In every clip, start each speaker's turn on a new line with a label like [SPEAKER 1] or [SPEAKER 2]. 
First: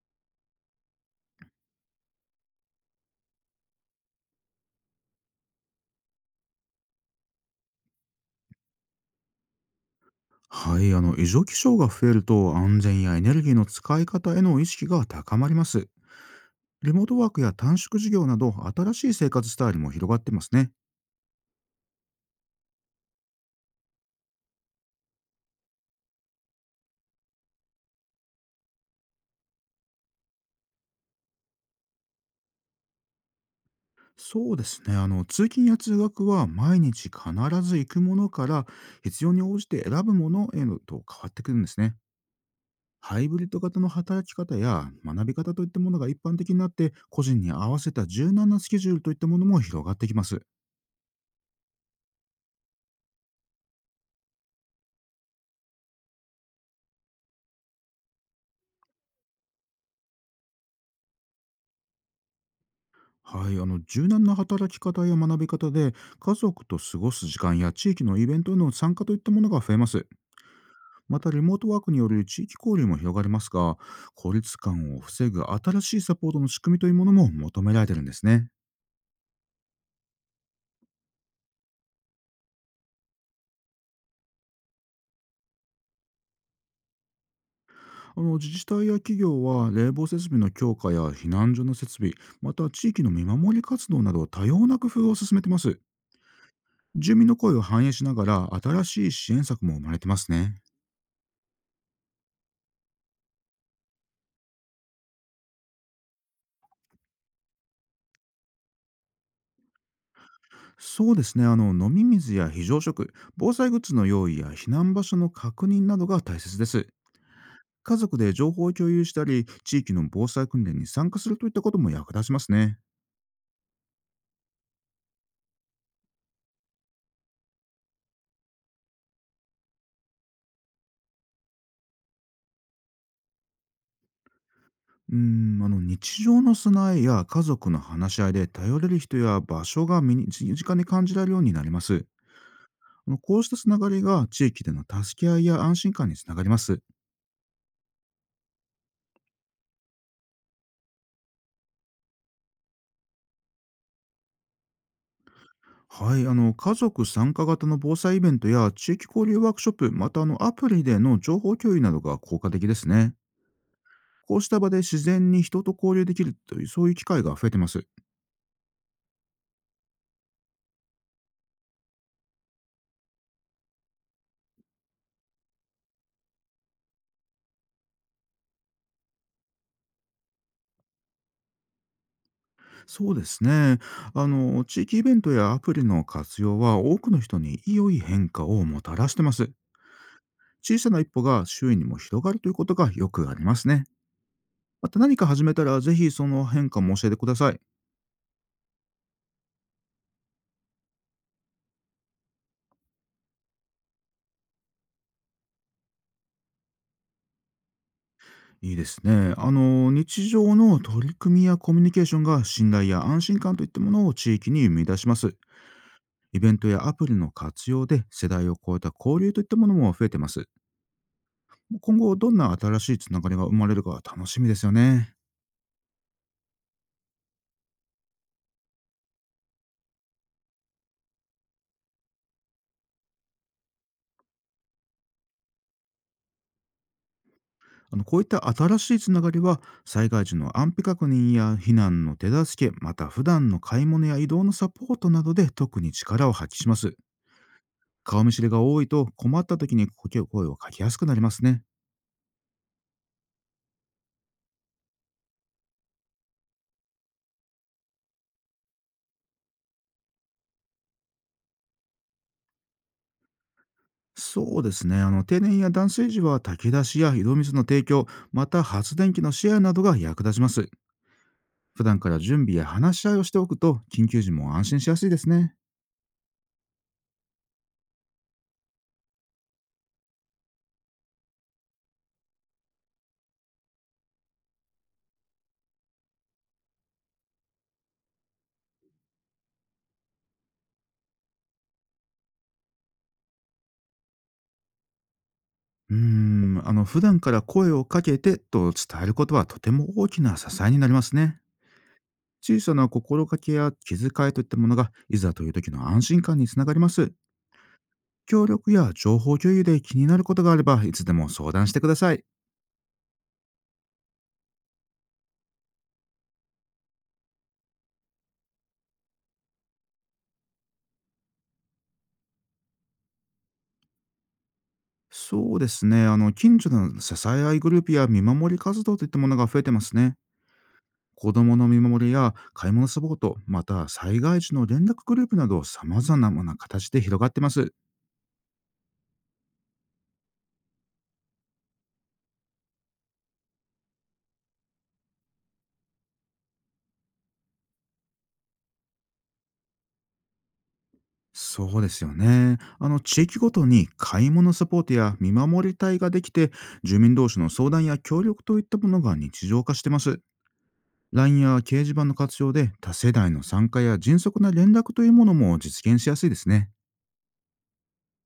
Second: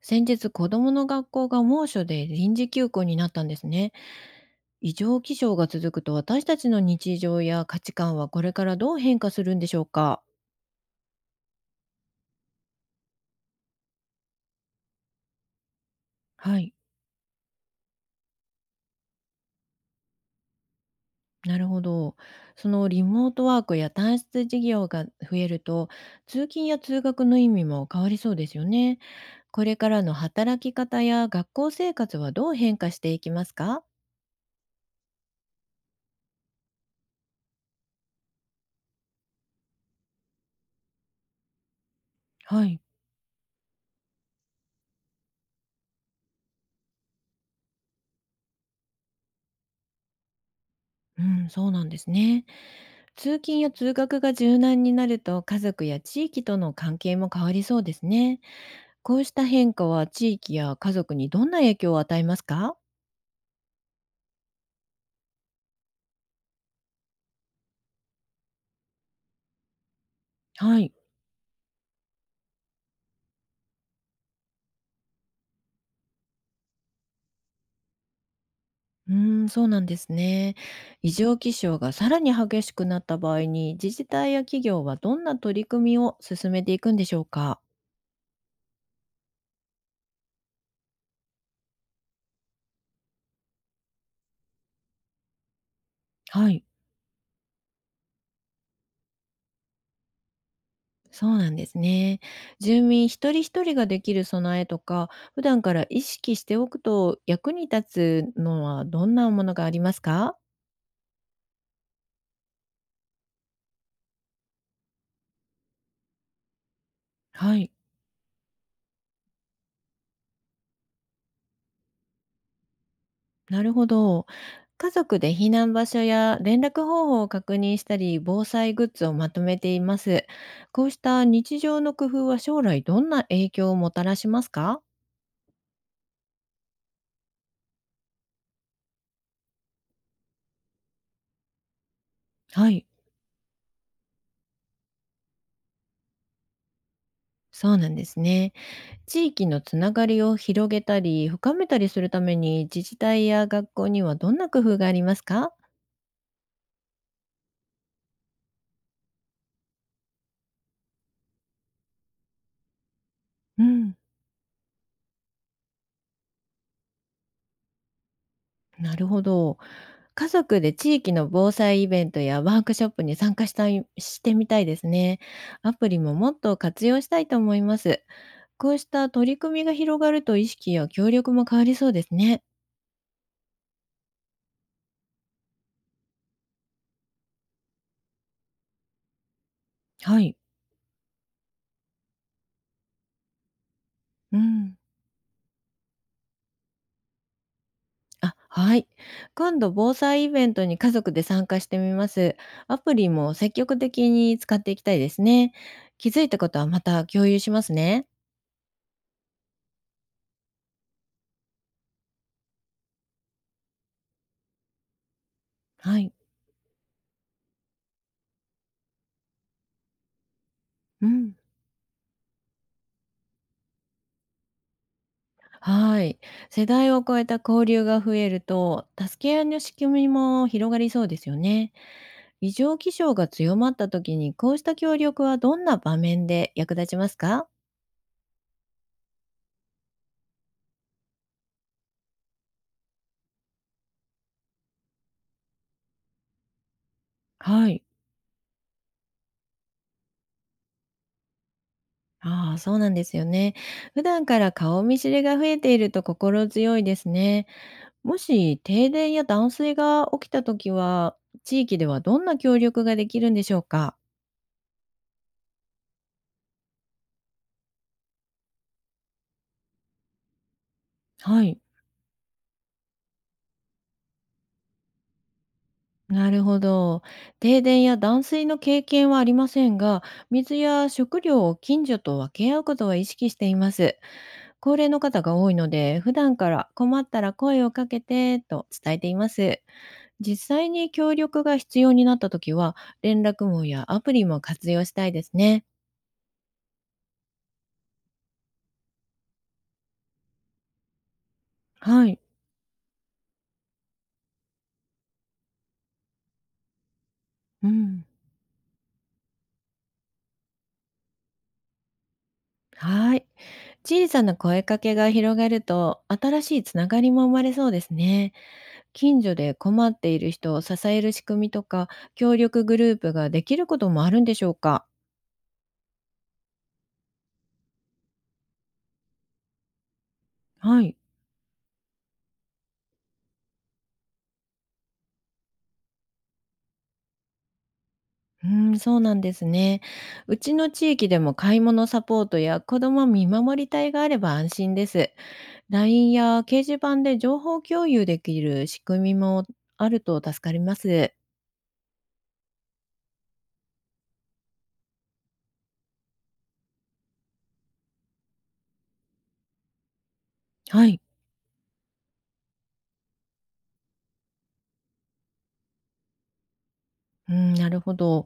[SPEAKER 1] 先日、子供の学校が猛暑で臨時休校になったんですね。異常気象が続くと私たちの日常や価値観はこれからどう変化するんでしょうか？
[SPEAKER 2] はい、異常気象が増えると安全やエネルギーの使い方への意識が高まります。
[SPEAKER 1] はい、
[SPEAKER 2] リモートワークや短縮授業など新しい生活スタイルも広がってますね。
[SPEAKER 1] なるほど。そのリモートワークや単出事業が増えると、通勤や通学の意味も変わりそうですよね。これからの働き方や学校生活はどう変化していきますか？
[SPEAKER 2] そうですね。通勤や通学は、毎日必ず行くものから必要に応じて選ぶものへのと変わってくるんですね。
[SPEAKER 1] はい。
[SPEAKER 2] ハイブリッド型の働き方や学び方といったものが一般的になって、個人に合わせた柔軟なスケジュールといったものも広がってきます。
[SPEAKER 1] うん、そうなんですね。通勤や通学が柔軟になると家族や地域との関係も変わりそうですね。こうした変化は地域や家族にどんな影響を与えますか？
[SPEAKER 2] はい、柔軟な働き方や学び方で、家族と過ごす時間や地域のイベントへの参加といったものが増えます。
[SPEAKER 1] はい。
[SPEAKER 2] またリモートワークによる地域交流も広がりますが、孤立感を防ぐ新しいサポートの仕組みというものも求められてるんですね。
[SPEAKER 1] うーん、そうなんですね。異常気象がさらに激しくなった場合に自治体や企業はどんな取り組みを進めていくんでしょうか？
[SPEAKER 2] 自治体や企業は、冷房設備の強化や避難所の設備、また地域の見守り活動など、多様な工夫を進めてます。
[SPEAKER 1] はい。
[SPEAKER 2] 住民の声を反映しながら、新しい支援策も生まれてますね。
[SPEAKER 1] そうなんですね。住民一人一人ができる備えとか、普段から意識しておくと役に立つのはどんなものがありますか？
[SPEAKER 2] そうですね。飲み水や非常食、防災グッズの用意や避難場所の確認などが大切です。
[SPEAKER 1] はい。
[SPEAKER 2] 家族で情報を共有したり、地域の防災訓練に参加するといったことも役立ちますね。
[SPEAKER 1] なるほど。家族で避難場所や連絡方法を確認したり、防災グッズをまとめています。こうした日常の工夫は将来どんな影響をもたらしますか？
[SPEAKER 2] 日常の備えや家族の話し合いで、頼れる人や場所が身近に感じられるようになります。
[SPEAKER 1] はい。
[SPEAKER 2] こうしたつながりが、地域での助け合いや安心感につながります。
[SPEAKER 1] そうなんですね。地域のつながりを広げたり深めたりするために自治体や学校にはどんな工夫がありますか？
[SPEAKER 2] はい、家族参加型の防災イベントや地域交流ワークショップ、またアプリでの情報共有などが効果的ですね。
[SPEAKER 1] うん、
[SPEAKER 2] こうした場で自然に人と交流できるという、そういう機会が増えてます。
[SPEAKER 1] なるほど。家族で地域の防災イベントやワークショップに参加したいしてみたいですね。アプリももっと活用したいと思います。こうした取り組みが広がると意識や協力も変わりそうですね。
[SPEAKER 2] そうですね。地域イベントやアプリの活用は、多くの人に良い変化をもたらしてます。
[SPEAKER 1] はい。
[SPEAKER 2] 小さな一歩が周囲にも広がるということがよくありますね。
[SPEAKER 1] うん。
[SPEAKER 2] また何か始めたら、ぜひその変化も教えてください。
[SPEAKER 1] あ、はい。今度、防災イベントに家族で参加してみます。アプリも積極的に使っていきたいですね。気づいたことはまた共有しますね。
[SPEAKER 2] いいですね。日常の取り組みやコミュニケーションが、信頼や安心感といったものを地域に生み出します。
[SPEAKER 1] はい。
[SPEAKER 2] イベントやアプリの活用で、世代を超えた交流といったものも増えてます。
[SPEAKER 1] うん。
[SPEAKER 2] 今後どんな新しいつながりが生まれるか、楽しみですよね。
[SPEAKER 1] はい。世代を超えた交流が増えると、助け合いの仕組みも広がりそうですよね。異常気象が強まった時に、こうした協力はどんな場面で役立ちますか？
[SPEAKER 2] こういった新しいつながりは、災害時の安否確認や避難の手助け、また普段の買い物や移動のサポートなどで特に力を発揮します。
[SPEAKER 1] はい。
[SPEAKER 2] 顔見知りが多いと、困った時に声をかけやすくなりますね。
[SPEAKER 1] ああ、そうなんですよね。普段から顔見知りが増えていると心強いですね。もし停電や断水が起きたときは、地域ではどんな協力ができるんでしょうか？
[SPEAKER 2] そうですね。停電や断水時は、炊き出しや井戸水の提供、また発電機のシェアなどが役立ちます。
[SPEAKER 1] はい。
[SPEAKER 2] 普段から準備や話し合いをしておくと、緊急時も安心しやすいですね。
[SPEAKER 1] なるほど。停電や断水の経験はありませんが、水や食料を近所と分け合うことは意識しています。高齢の方が多いので、普段から困ったら声をかけてと伝えています。実際に協力が必要になったときは、連絡網やアプリも活用したいですね。
[SPEAKER 2] 普段から声をかけてと伝えることは、とても大きな支えになりますね。
[SPEAKER 1] はい。
[SPEAKER 2] 小さな心掛けや気遣いといったものが、いざという時の安心感につながります。
[SPEAKER 1] うん。
[SPEAKER 2] 協力や情報共有で気になることがあれば、いつでも相談してください。
[SPEAKER 1] はい。小さな声かけが広がると、新しいつながりも生まれそうですね。近所で困っている人を支える仕組みとか、協力グループができることもあるんでしょうか？
[SPEAKER 2] そうですね。近所の支え合いグループや見守り活動といったものが増えてますね。
[SPEAKER 1] はい。
[SPEAKER 2] 子供の見守りや買い物サポート、また災害時の連絡グループなど、様々な形で広がってます。
[SPEAKER 1] うーん、そうなんですね。うちの地域でも買い物サポートや子ども見守り隊があれば安心です。LINE や掲示板で情報共有できる仕組みもあると助かります。
[SPEAKER 2] そうですよね。地域ごとに買い物サポートや見守り隊ができて、住民同士の相談や協力といったものが日常化してます。
[SPEAKER 1] はい。
[SPEAKER 2] LINE や掲示板の活用で、多世代の参加や迅速な連絡というものも実現しやすいですね。
[SPEAKER 1] うん、なるほど。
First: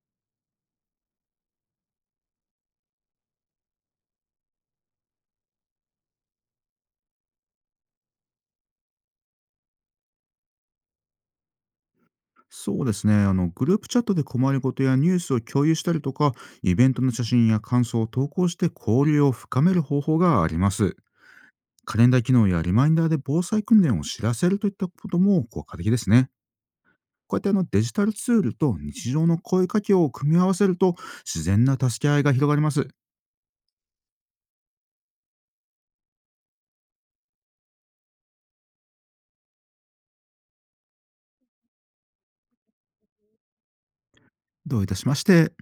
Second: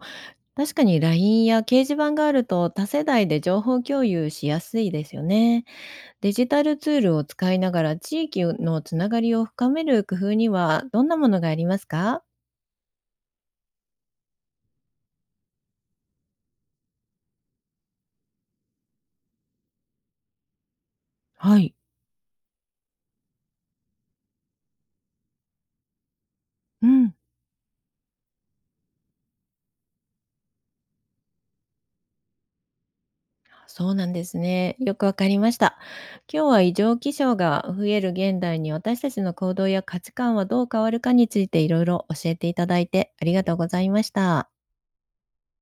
[SPEAKER 1] 確かに LINE や掲示板があると多世代で情報共有しやすいですよね。デジタルツールを使いながら地域のつながりを深める工夫にはどんなものがありますか？
[SPEAKER 2] そうですね。グループチャットで困ることやニュースを共有したりとか、イベントの写真や感想を投稿して交流を深める方法があります。
[SPEAKER 1] はい。
[SPEAKER 2] カレンダー機能やリマインダーで防災訓練を知らせるといったことも効果的ですね。
[SPEAKER 1] うん、
[SPEAKER 2] こうやってデジタルツールと日常の声かけを組み合わせると、自然な助け合いが広がります。
[SPEAKER 1] そうなんですね。よくわかりました。今日は異常気象が増える現代に私たちの行動や価値観はどう変わるかについていろいろ教えていただいてありがとうございました。
[SPEAKER 2] どういたしまして。